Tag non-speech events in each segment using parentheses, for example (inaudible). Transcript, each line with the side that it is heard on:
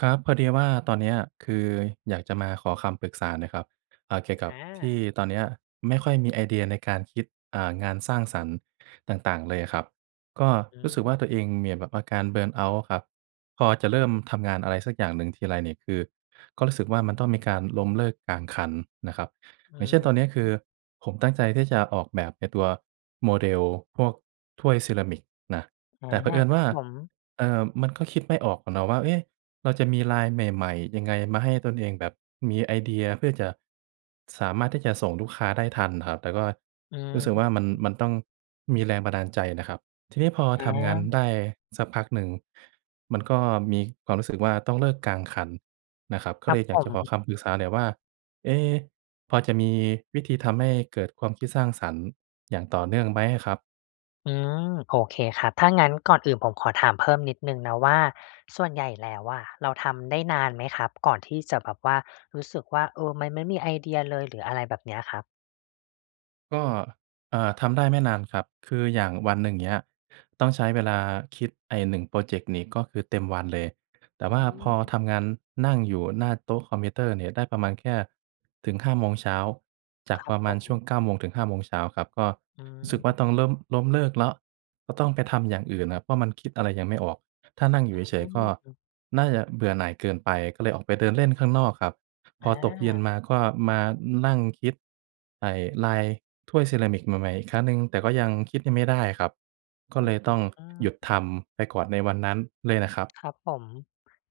right: ครับ พอดีว่าตอนเนี้ยคืออยากจะมาขอคำปรึกษาหน่อยครับ อ่า เกี่ยวก
left: อ
right: ับที่
left: า
right: ตอนเนี้ยไม่ค่อยมีไอเดียในการคิด อ่า งานสร้างสรรค์ต่าง ๆ เลยอะครับ ก็
left: อ
right: รู้สึก
left: ืม
right: ว่า ตัวเองมีแบบอาการ เบิร์นเอาต์ อะครับ พอจะเริ่มทำงานอะไรสักอย่างหนึ่งทีไรนี่ คือ ก็รู้สึกว่ามันต้องมีการล้มเลิกกลางคันนะครับ
left: อื
right: อย่างเช่น
left: อ
right: ตอนเนี้ยคื
left: ฮึ
right: อผมตั้งใจที่จะออกแบบไอ้ตัวโมเดลพวกถ้วยเซรามิกน่ะ
left: อา
right: แต่เผอิญ
left: ค
right: ว
left: ร
right: ่
left: ั
right: า
left: บผม
right: เอ่อ มันก็คิดไม่ออกอะเนาะว่า เอ๊ะ เราจะมีลายใหม่ ๆ ยังไงมาให้ตนเองแบบมีไอเดีย เพื่อจะ สามารถที่จะส่งลูกค้าได้ทันอะครับ แต่ก็
left: อื
right: รู
left: ม
right: ้สึกว่ามัน มันต้องมีแรงบันดาลใจนะครับ ทีนี้พอ
left: อ
right: ทำงานได
left: า
right: ้สักพักหนึ่งมันก็มีความรู้สึกว่าต้องเลิกกลางคันนะครับ ก็
left: คร
right: เ
left: ั
right: ล
left: บ
right: ยอย
left: ผ
right: ากจะขอค
left: ม
right: ำปรึกษาหน่อยว่า เอ๊ะ พอจะมีวิธีทำให้เกิดความคิดสร้างสรรค์อย่างต่อเนื่องไหมอะครับ?
left: อืม โอเคครับ ถ้างั้นก่อนอื่นผมขอถามเพิ่มนิดหนึ่งนะว่า ส่วนใหญ่แล้วอะเราทำได้นานไหมครับ ก่อนที่จะแบบว่า รู้สึกว่า เออ มันไม่มีไอเดียเลย หรืออะไรแบบเนี้ยครับ?
right: ก็ เอ่อ ทำได้ไม่นานครับ คืออย่างวันหนึ่งเงี้ย ต้องใช้เวลาคิดไอ้ 1 พรอเจกต์นี้ ก็คือเต็มวันเลย แต
left: อ
right: ่
left: ื
right: ว่าพอ
left: ม
right: ทำงานนั่งอยู่หน้าโต๊ะคอมพิวเตอร์เนี่ย ได้ประมาณแค่ถึง 5 โมงเช้า จา
left: ค
right: ก
left: รับ
right: ประ
left: ผ
right: มาณช่
left: ม
right: วง 9 โมง ถึง 5 โมงเช้าครับ ก็
left: อื
right: รู้สึกว่า ต้อง
left: ม
right: ล้ม ล้มเลิกแล้ว ก็ต้องไปทำอย่างอื่นน่ะ เพราะมันคิดอะไรยังไม่ออก ถ้านั่งอยู่เฉ
left: อ
right: ย
left: ื
right: ๆ ก็
left: ม
right: น่าจะเบื่อหน่ายเกินไป ก็เลยออกไปเดินเล่นข้างนอกครับ พ
left: อ
right: อตกเย็น
left: า
right: มา ก็มานั่งคิด ไอ่ลายถ้วยเซรามิกใหม่ ๆ อีกครั้งหนึ่ง แต่ก็ยังคิดยังไม่ได้ครับ ก็
left: อื
right: เล
left: อ
right: ย
left: อ
right: ต
left: ื
right: ้
left: อ
right: อง
left: อ
right: หยุด
left: า
right: ทำไปก่อนในวันนั้นเลยน่ะครับ
left: ครับผม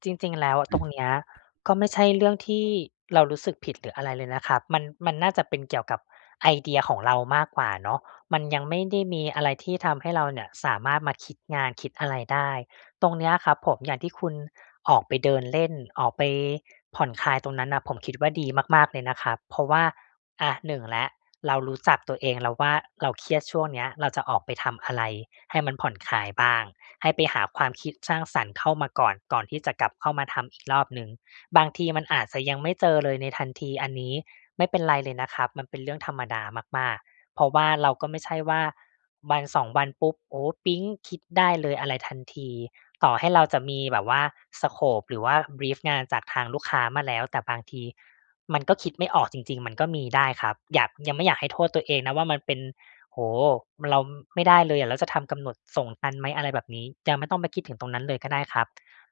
left: จริง ๆ แล้วตรงเนี้ย ก็ไม่ใช่เรื่องที่เรารู้สึกผิด หรืออะไรเลยนะครับ มัน มันน่าจะเป็นเกี่ยวกับไอเดียของเรามากกว่าเนาะ มันยังไม่ได้มีอะไรที่ทำให้เราเนี่ยสามารถมาคิดงานคิดอะไรได้ ตรงเนี้ยครับผม อย่างที่คุณออกไปเดินเล่น ออกไปผ่อนคลายตรงนั้นน่ะ ผมคิดว่าดีมากมาก ๆ เลยนะครับ เพราะว่า อา 1 แล้ว เรารู้จักตัวเองแล้วว่า เราเครียดช่วงเนี้ย เราจะออกไปทำอะไรให้มันผ่อนคลายบ้าง ให้ไปหาความคิดสร้างสรรค์เข้ามาก่อน ก่อนที่จะกลับเข้ามาทำอีกรอบหนึ่ง บางทีมันอาจจะยังไม่เจอเลยในทันที อันนี้ไม่เป็นไรเลยนะครับ มันเป็นเรื่องธรรมดามาก ๆ เพราะว่าเราก็ไม่ใช่ว่า 1-2 วันปุ๊บ โอ้ ปิ๊งคิดได้เลยอะไรทันที ต่อให้เราจะมีแบบว่า สโกป หรือว่า บรีฟ งานจากทางลูกค้ามาแล้ว แต่บางทีมันก็คิดไม่ออกจริง ๆ มันก็มีได้ครับ อยาก ยังไม่อยากให้โทษตัวเองนะว่ามันเป็น โอ้โฮ เราไม่ได้เลย เราจะทำกำหนดส่งทันไหม อะไรแบบนี้ ยังไม่ต้องไปคิดถึงตรงนั้นเลยก็ได้ครับ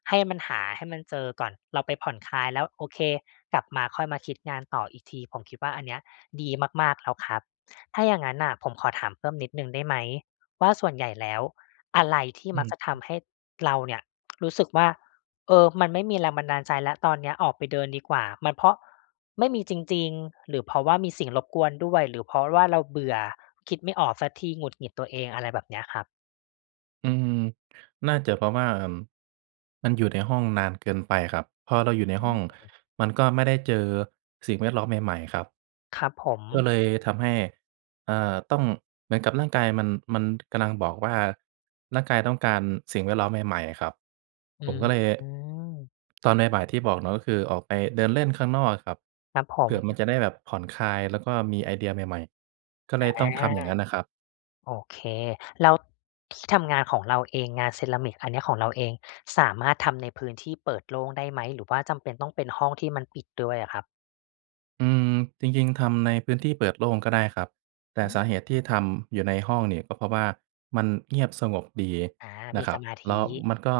left: ให้มันหาให้มันเจอก่อน เราไปผ่อนคลายแล้ว โอเค กลับมาค่อยมาคิดงานต่ออีกที ผมคิดว่าอันเนี้ยดีมาก ๆ แล้วครับ ถ้าอย่างงั้นน่ะ ผมขอถามเพิ่มนิดหนึ่งได้ไหม ว่าส่วนใหญ่แล้ว อะไรที่
right: อื
left: ม
right: อ
left: ัก
right: ฮ
left: จะท
right: ึ
left: ำให้เราเนี่ยรู้สึกว่า เออ มันไม่มีแรงบันดาลใจแล้ว ตอนเนี้ยออกไปเดินดีกว่า มันเพราะไม่มีจริง ๆ หรือเพราะว่ามีสิ่งรบกวนด้วย หรือเพราะว่าเราเบื่อ คิดไม่ออกสักที หงุดหงิดตัวเอง อะไรแบบนี้ครับ?
right: อืม น่าจะเพราะว่า เอ่อ มันอยู่ในห้องนานเกินไปครับ พอเราอยู่ใน
left: อื
right: ห้อง
left: ม
right: มันก็ไม่ได้เจอสิ่งแวดล้อมใหม่ ๆ ครับ
left: ครับผ
right: ก็
left: ม
right: เลยทำให้ อ่า ต้อง เหมือนกับร่างกายมัน มันกำลังบอกว่า ร่างกายต้องการสิ่งแวดล้อมใหม่ ๆ อะครับ
left: อื
right: ผมก็เลย
left: ม
right: ตอนบ่าย ๆ ที่บอกเนาะ ก็คือออกไปเดินเล่นข้างนอกอะครับ
left: ครับผ
right: เผื่อมัน
left: ม
right: จะได้แบบผ่อนคลาย แล้วก็มีไอเดียใหม่ ๆ ก็เล
left: อา
right: ยต้องทำอย่างนั้นน่ะครับ
left: โอเค แล้ว ที่ทำงานของเราเอง งานเซรามิกอันนี้ของเราเอง สามารถทำในพื้นที่เปิดโล่งได้ไหม? หรือว่าจำเป็นต้องเป็นห้องที่มันปิดด้วยอะครับ?
right: อืม จริง ๆ ทำในพื้นที่เปิดโล่งก็ได้ครับ แต่
left: อื
right: สาเห
left: ม!
right: ตุที่ทำอยู่ในห้องนี่ ก็เพราะว่ามันเงียบสงบดี
left: อา
right: น
left: ม
right: ะ
left: ี
right: ครั
left: ส
right: บ
left: มาธ
right: แล้ว
left: ิ
right: มันก็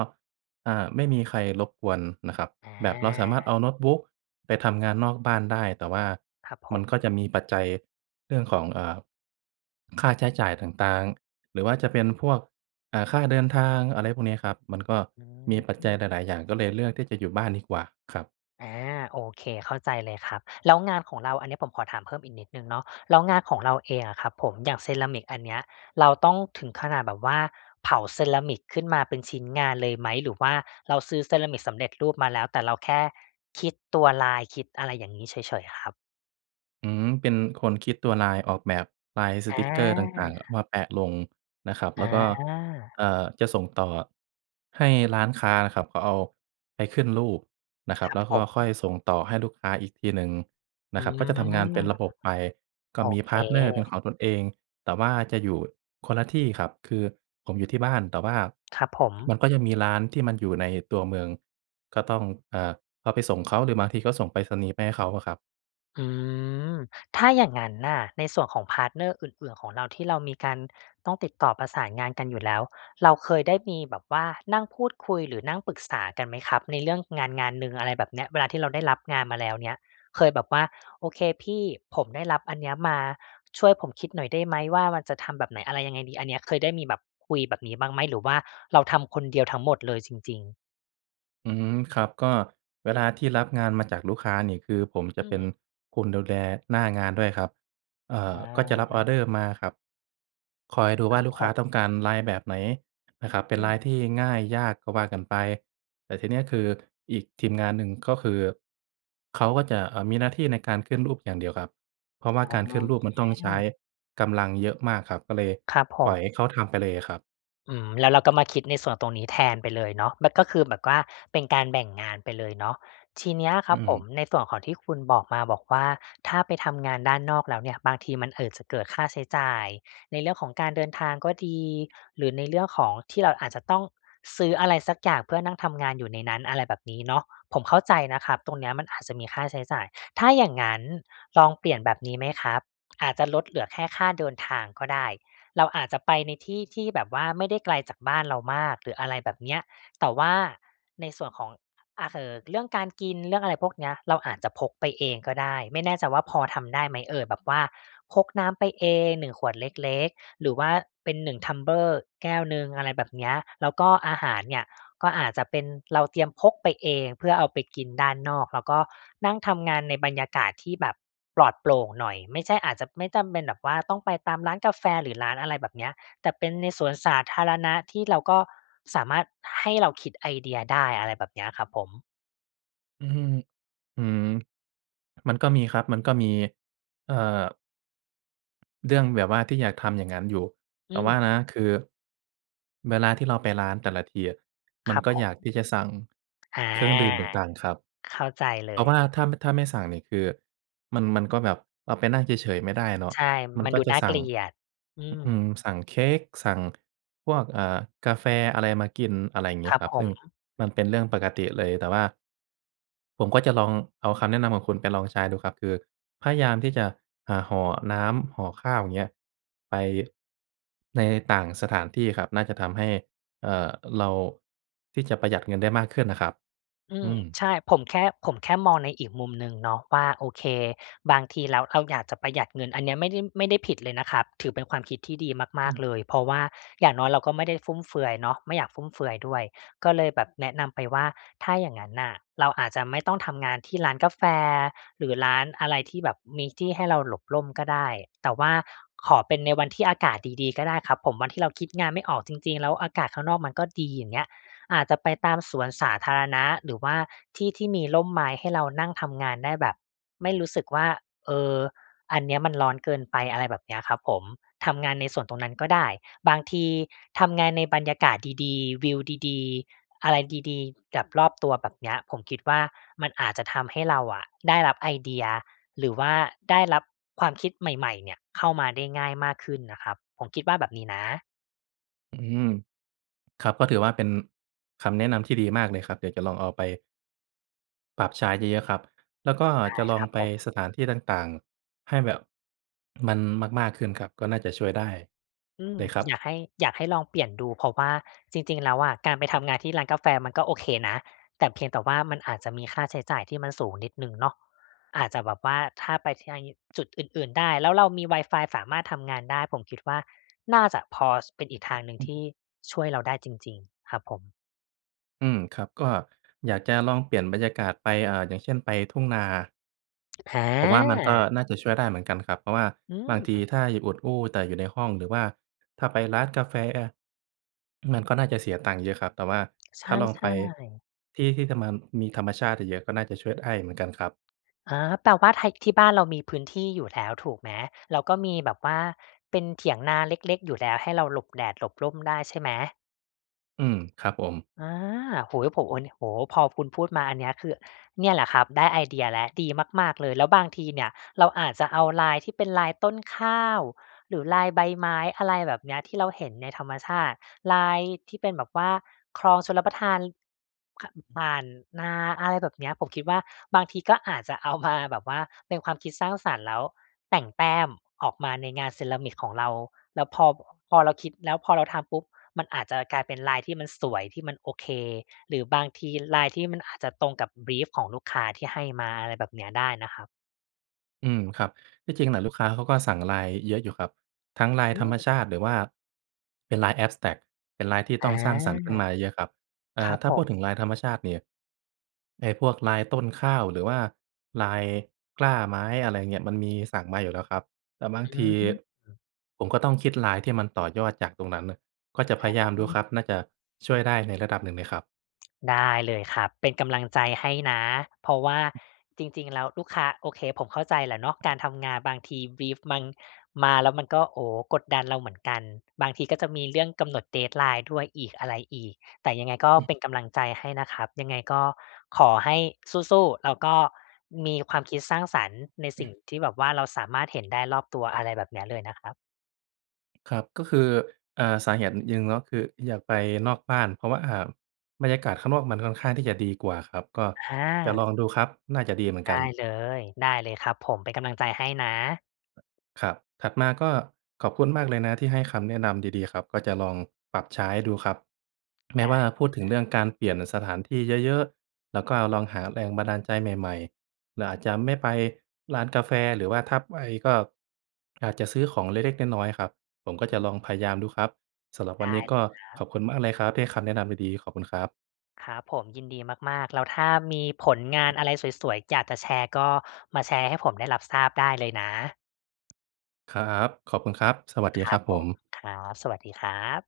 right: อ่า ไม่มีใครรบกวนนะครับ แบบเราสาม
left: อ
right: ารถ
left: า
right: เอาโน้ตบุ๊กไปทำงานนอกบ้านได้ แต่ว่า
left: ครับผ
right: มัน
left: ม
right: ก็จะมีปัจจัยเรื่องของ เอ่อ ค่าใช้จ่ายต่าง ๆ หรือว่าจะเป็นพวก อ่า ค่าเดินทาง อะไรพวกนี้ครับ มันก็
left: อื
right: มีปัจจัย
left: ม
right: หลาย ๆ อย่าง ก็เลยเลือกที่จะอยู่บ้านดีกว่าครับ
left: อา โอเค เข้าใจเลยครับ แล้วงานของเรา อันนี้ผมขอถามเพิ่มอีกนิดหนึ่งเนาะ แล้วงานของเราเองอะครับผม อย่างเซรามิกอันเนี้ย เราต้องถึงขนาดแบบว่า เผาเซรามิกขึ้นมาเป็นชิ้นงานเลยไหม? หรือว่าเราซื้อเซรามิกสำเร็จรูปมาแล้ว แต่เราแค่คิดตัวลาย คิดอะไรอย่างงี้เฉย ๆ อะครับ?
right: อืม เป็นคนคิดตัวลาย ออกแบบไลน์ส
left: อ
right: ติกเกอร์ต่าง ๆ อะ ม
left: า
right: าแปะลงนะครับ แ
left: อ
right: ล้วก็
left: า
right: เอ่อ จะส่งต่อให้ร้านค้านะครับ เขาเอาไปขึ้นรูปนะค
left: (smacks lips)
right: รั
left: ค
right: บ
left: รั
right: แล
left: บ
right: ้ว
left: ผ
right: ก็ค่
left: ม
right: อยส่งต่อให้ลูกค้าอีกทีหนึ่ง
left: อ
right: น
left: ื
right: ะครับ ก็จะทำงานเ
left: ม
right: ป็นระบบไป ก็
left: โอ
right: มี
left: เค
right: พาร์ตเนอร์เป็นของตนเอง แต่ว่าจะอยู่คนละที่ครับ คือผมอยู่ที่บ้าน แต่ว่า
left: ครับผม
right: มันก็จะมีร้านที่มันอยู่ในตัวเมือง ก็ต้อง เอ่อ เอาไปส่งเขา หรือบางทีก็ส่งไปรษณีย์ไปให้เขาอะครับ
left: อืม ถ้าอย่างงั้นน่ะ ในส่วนของพาร์ตเนอร์อื่น ๆ ของเรา ที่เรามีการต้องติดต่อประสานงานกันอยู่แล้ว เราเคยได้มีแบบว่านั่งพูดคุย หรือนั่งปรึกษากันไหมครับ ในเรื่องงาน งานหนึ่งอะไรแบบเนี้ย? เวลาที่เราได้รับงานมาแล้วเนี้ย เคยแบบว่า โอเคพี่ ผมได้รับอันเนี้ยมา ช่วยผมคิดหน่อยได้ไหมว่า มันจะทำแบบไหน อะไรยังไงดี? อันนี้เคยได้มีแบบคุยแบบนี้บ้างไหม? หรือว่าเราทำคนเดียวทั้งหมดเลยจริง ๆ?
right: อืม ครับ ก็เวลาที่รับงานมาจากลูกค้านี่ คือผมจ
left: อื
right: ะเป็น
left: ม
right: คนดูแลหน้างานด้วยครับ เอ่
left: อ๋
right: อ ก็จะรับออร
left: อ
right: ์เดอร์มาครับ คอยดู
left: ค
right: ว่
left: ร
right: า
left: ับ
right: ลูก
left: ผ
right: ค้าต้
left: ม
right: องการลายแบบไหนนะครับ เป็
left: อ
right: น
left: ื
right: ลา
left: ม
right: ยที่ง่ายยากก็ว่ากันไป แต่ทีเนี้ย คืออีกทีมงานหนึ่งก็คือ เขาก็จะ เอ่อ มีหน้าที่ในการขึ้นรูปอย่างเดียวครับ เพราะว่า
left: อ๋
right: การขึ้นรูปมั
left: อ
right: นต้องใช้กำลังเยอะมากครับ ก็เลย
left: ครับผ
right: ปล่อ
left: ม
right: ยให้เขาทำไปเลยอะครับ
left: อืม แล้วเราก็มาคิดในส่วนตรงนี้แทนไปเลยเนาะ มันก็คือแบบว่าเป็นการแบ่งงานไปเลยเนาะ ทีเนี้ยค
right: อ
left: ร
right: ื
left: ับผม
right: ม
left: ในส่วนของที่คุณบอกมาบอกว่า ถ้าไปทำงานด้านนอกแล้วเนี่ย บางทีมัน เอ่อ จะเกิดค่าใช้จ่ายในเรื่องของการเดินทางก็ดี หรือในเรื่องของที่เราอาจจะต้องซื้ออะไรสักอย่างเพื่อนั่งทำงานอยู่ในนั้น อะไรแบบนี้เนาะ ผมเข้าใจนะครับ ตรงเนี้ยมันอาจจะมีค่าใช้จ่าย ถ้าอย่างงั้นลองเปลี่ยนแบบนี้ไหมครับ อาจจะลดเหลือแค่ค่าเดินทางก็ได้ เราอาจจะไปในที่ที่แบบว่าไม่ได้ไกลจากบ้านเรามาก หรืออะไรแบบเนี้ย แต่ว่าในส่วนของ เอ่อ เรื่องการกิน เรื่องอะไรพวกเนี้ย เราอาจจะพกไปเองก็ได้ ไม่แน่ใจว่าพอทำได้ไหมเอ่ย? แบบว่าพกน้ำไปเอง 1 ขวดเล็ก ๆ หรือว่าเป็น 1 tumbler แก้วหนึ่ง อะไรแบบเนี้ย แล้วก็อาหาร เนี่ยก็อาจจะเป็นเราเตรียมพกไปเองเพื่อเอาไปกินด้านนอก แล้วก็นั่งทำงานในบรรยากาศที่แบบปลอดโปร่งหน่อย ไม่ใช่อาจจะ ไม่จำเป็นแบบว่าต้องไปตามร้านกาแฟ หรือร้านอะไรแบบเนี้ย แต่เป็นในสวนสาธารณะที่เราก็สามารถให้เราคิดไอเดียได้อะไรแบบเนี้ยครับผม
right: อื้อฮือ อืม มันก็มีครับ มันก็มี เอ่อ เรื่องแบบว่าที่อยากทำอย่างงั้นอยู่
left: อ
right: แ
left: ื
right: ต่ว่า
left: ม
right: นะ คือเวลาที่เราไปร้านแต่ละทีอะ ม
left: ค
right: ัน
left: รับ
right: ก็
left: ผ
right: อยาก
left: ม
right: ที่จะสั่ง
left: อา
right: เครื่องดื่มต่าง ๆ ครับ
left: เข้าใจเล
right: เพราะ
left: ย
right: ว่าถ้า ม ถ้าไม่สั่งนี่คือ มัน มันก็แบบ ป ไปนั่งเฉย ๆ ไม่ได้เนาะ
left: ใช่
right: มัน
left: มัน
right: ก็
left: ดู
right: จะ
left: น่า
right: ส
left: เก
right: ั่ง
left: ลียด อื
right: อ อื
left: ม
right: ม สั่งเค้ก สั่งพวก เอ่อ กาแฟอะไรมากิน อะไรอย่างเงี
left: ค
right: ้ย
left: รับ
right: ครับ
left: ผ
right: ซึ่ง
left: ม
right: มันเป็นเรื่องปกติเลย แต่ว่า ผมก็จะลองเอาคำแนะนำของคุณไปลองใช้ดูครับ คือพยายามที่จะ เอ่อ ห่อน้ำ ห่อข้าว อย่างเงี้ย ไป ในต่างสถานที่ครับ น่าจะทำให้ เอ่อ เรา ที่จะประหยัดเงินได้มากขึ้นอะครับ
left: อื
right: อ
left: ม
right: ืม
left: ใช่ ผมแค่ ผมแค่มองในอีกมุมหนึ่งเนาะว่า โอเค บางทีเรา เราอยากจะประหยัดเงิน อันเนี้ยไม่ได้ ไม่ได้ผิดเลยนะครับ ถือเป็นความคิดที่ดีม
right: อื
left: าก ๆ
right: ม
left: เลย เพราะว่าอย่างน้อยเราก็ไม่ได้ฟุ่มเฟือยเนาะ ไม่อยากฟุ่มเฟือยด้วย ก็เลยแบบแนะนำไปว่า ถ้าอย่างงั้นอะ เราอาจจะไม่ต้องทำงานที่ร้านกาแฟ หรือร้านอะไรที่แบบมีที่ให้เราหลบร่มก็ได้ แต่ว่าขอเป็นในวันที่อากาศดี ๆ ก็ได้ครับผม วันที่เราคิดงานไม่ออกจริง ๆ แล้วอากาศข้างนอกมันก็ดี อย่างเงี้ย อาจจะไปตามสวนสาธารณะ หรือว่าที่ที่มีร่มไม้ให้เรานั่งทำงานได้แบบไม่รู้สึกว่า เออ อันเนี้ยมันร้อนเกินไป อะไรแบบเนี้ยครับผม ทำงานในสวนตรงนั้นก็ได้ บางทีทำงานในบรรยากาศดี ๆ วิวดี ๆ อะไรดี ๆ กับรอบตัว แบบเนี้ย ผมคิดว่า มันอาจจะทำให้เราอะได้รับไอเดีย หรือว่าได้รับความคิดใหม่ ๆ เนี่ยเข้ามาได้ง่ายมากขึ้นน่ะครับ ผมคิดว่าแบบนี้นะ
right: อืม ครับ ก็ถือว่าเป็นคำแนะนำที่ดีมากเลยครับ เดี๋ยวจะลองเอาไป ปรับใช้เยอะ ๆ ครับ แล้วก็
left: ได้
right: จะลอ
left: คร
right: ง
left: ับ
right: ไป
left: ผม
right: สถานที่ต่าง ๆ ให้แบบมันมาก ๆ ขึ้นครับ ก็น่าจะช่วยได้
left: อืม
right: เลยครับ
left: อยากให้ อยากให้ลองเปลี่ยนดู เพราะว่าจริง ๆ แล้วอะ การไปทำงานที่ร้านกาแฟมันก็โอเคนะ แต่เพียงแต่ว่ามันอาจจะมีค่าใช้จ่ายที่มันสูงนิดหนึ่งเนาะ อาจจะแบบว่าถ้าไป (unintelligible) จุดอื่น ๆ ได้ แล้วเรามีวายฟายสามารถทำงานได้ ผมคิดว่าน่าจะพอเป็นอีกทางหนึ่
right: อ
left: ง
right: ื
left: ท
right: ม
left: ี่ช่วยเราได้จริง ๆ ครับผม
right: อืม ครับ ก็อยากจะลองเปลี่ยนบรรยากาศไป อ่า อย่างเช่น ไปทุ่งนา ผมว่ามันก็
left: อา
right: น่าจะช่วยได้เหมือนกันครับ เพราะว่า
left: อื
right: บางที
left: ม
right: ถ้าอยู่อุดอู้แต่อยู่ในห้อง หรือว่าถ้าไปร้านกาแฟ มันก็น่าจะเสียตังค์เยอะครับ แต่ว่า
left: ใช
right: ถ้าลองไป
left: ่ ๆ
right: ที่ ที่ทำมา มีธรรมชาติเยอะก็น่าจะช่วยได้เหมือนกันครับ
left: อา แปลว่าไท ที่บ้านเรามีพื้นที่อยู่แล้วถูกไหม? แล้วก็มีแบบว่าเป็นเถียงนาเล็ก ๆ อยู่แล้วให้เราหลบแดดหลบร่มได้ใช่ไหม?
right: อืม ครับผม
left: อา โอ้โฮ ผ โอ้ นิ โอ้โฮ พอคุณพูดมาอันเนี้ย คือเนี่ยแหละครับได้ไอเดียแล้ว ดีมาก ๆ เลย แล้วบางทีเนี่ย เราอาจจะเอาลายที่เป็นลายต้นข้าว หรือลายใบไม้ อะไรแบบเนี้ย ที่เราเห็นในธรรมชาติ ลายที่เป็นแบบว่าคลองชลประทาน ค ผ่านนา อะไรแบบเนี้ย ผมคิดว่าบางทีก็อาจจะเอามาแบบว่าเป็นความคิดสร้างสรรค์ แล้วแต่งแต้มออกมาในงานเซรามิกของเรา แล้วพอ พอเราคิด แล้วพอเราทำปุ๊บ มันอาจจะกลายเป็นลายที่มันสวย ที่มันโอเค หรือบางทีลายที่มันอาจจะตรงกับ บรีฟ ของลูกค้าที่ให้มา อะไรแบบเนี้ยได้นะครับ
right: อืม ครับ ที่จริงน่ะลูกค้าเขาก็สั่งลายเยอะอยู่ครับ ทั้งลาย
left: อื
right: ธรรมช
left: ม
right: าติ หรือว่าเป็นลาย แอ็บสแตรกต์ เป็นลายที่
left: อ
right: ต
left: า
right: ้องสร้างสรรค์ขึ้นมาเยอะ ๆ ครับ เอ
left: ค
right: ่
left: ร
right: อ
left: ับ
right: ถ้า
left: ผ
right: พูด
left: ม
right: ถึงลายธรรมชาติเนี่ย ไอ้พวกลายต้นข้าว หรือว่าลายกล้าไม้ อะไรอย่างเงี้ย มันมีสั่งมาอยู่แล้วครับ แต่บา
left: อ
right: งที
left: ืม
right: ผมก็ต้องคิดลายที่มันต่อยอดจากตรงนั้นน่ะ ก็จะพ
left: อ
right: ยายามดูค
left: า
right: รับ น่าจะช่วยได้ในระดับหนึ่งเลยครับ
left: ได้เลยครับ เป็นกำลังใจให้นะ เพราะว่าจริง ๆ แล้วลูกค้า โอเค ผมเข้าใจแหละเนาะ การทำงานบางที บรีฟ มัน มา แล้วมันก็ โอ้โฮ กดดันเราเหมือนกัน บางทีก็จะมีเรื่องกำหนด deadline ด้วยอีกอะไรอีก แต่ยังไงก็
right: อือ
left: เป็นกำลังใจให้นะครับ ยังไงก็ขอให้สู้ ๆ แล้วก็มีความคิดสร้างสรรค์ในสิ่งที่แบบว่า เราสามารถเห็นได้รอบตัว อะไรแบบเนี้ยเลยนะครับ
right: ครับ ก็คือ อ่า สาเหตุหนึ่ง ก็คืออยากไปนอกบ้าน เพราะว่าบรรยากาศข้างนอกมันค่อนข้างที่จะดีกว่าครับ ก็
left: อ
right: จะ
left: า
right: ลองดูครับ น่าจะดีเหมือน
left: ได
right: กั
left: ้
right: น
left: เลย ได้เลยครับผม เป็นกำลังใจให้นะ
right: ครับ ถัดมาก็ขอบคุณมากเลยนะที่ให้คำแนะนำดี ๆ ครับ ก็จะลองปรับใช้ดูครับ แม
left: ไ
right: ้
left: ด
right: ว
left: ้
right: ่า
left: เ
right: พูดถึ
left: ล
right: ง
left: ย
right: เรื
left: คร
right: ่
left: ับ
right: องการเปลี่ยนสถานที่เยอะ ๆ แล้วก็ลองหาแรงบันดาลใจใหม่ ๆ เราอาจจะไม่ไปร้านกาแฟ หรือว่าถ้าไปก็อาจจะซื้อของเล็ก ๆ น้อย ๆ ครับ ผมก็จะลองพยายามดูครับ สำหรับว
left: ไ
right: ั
left: ด
right: นน
left: ้
right: ี้ก
left: เล
right: ็
left: ยครั
right: ข
left: บ
right: อบคุณมากเลยครับที่ให้คำแนะนำดี ๆ ขอบคุณครับ
left: ครับผม ยินดีมาก ๆ แล้วถ้ามีผลงานอะไรสวย ๆ อยากจะแชร์ ก็มาแชร์ให้ผมได้รับทราบได้เลยนะ
right: ครับ ขอบคุณครับ สวัสด
left: ค
right: ี
left: ร
right: คร
left: ั
right: ั
left: บ
right: บผ
left: ผม
right: ม
left: ครับ สวัสดีครับ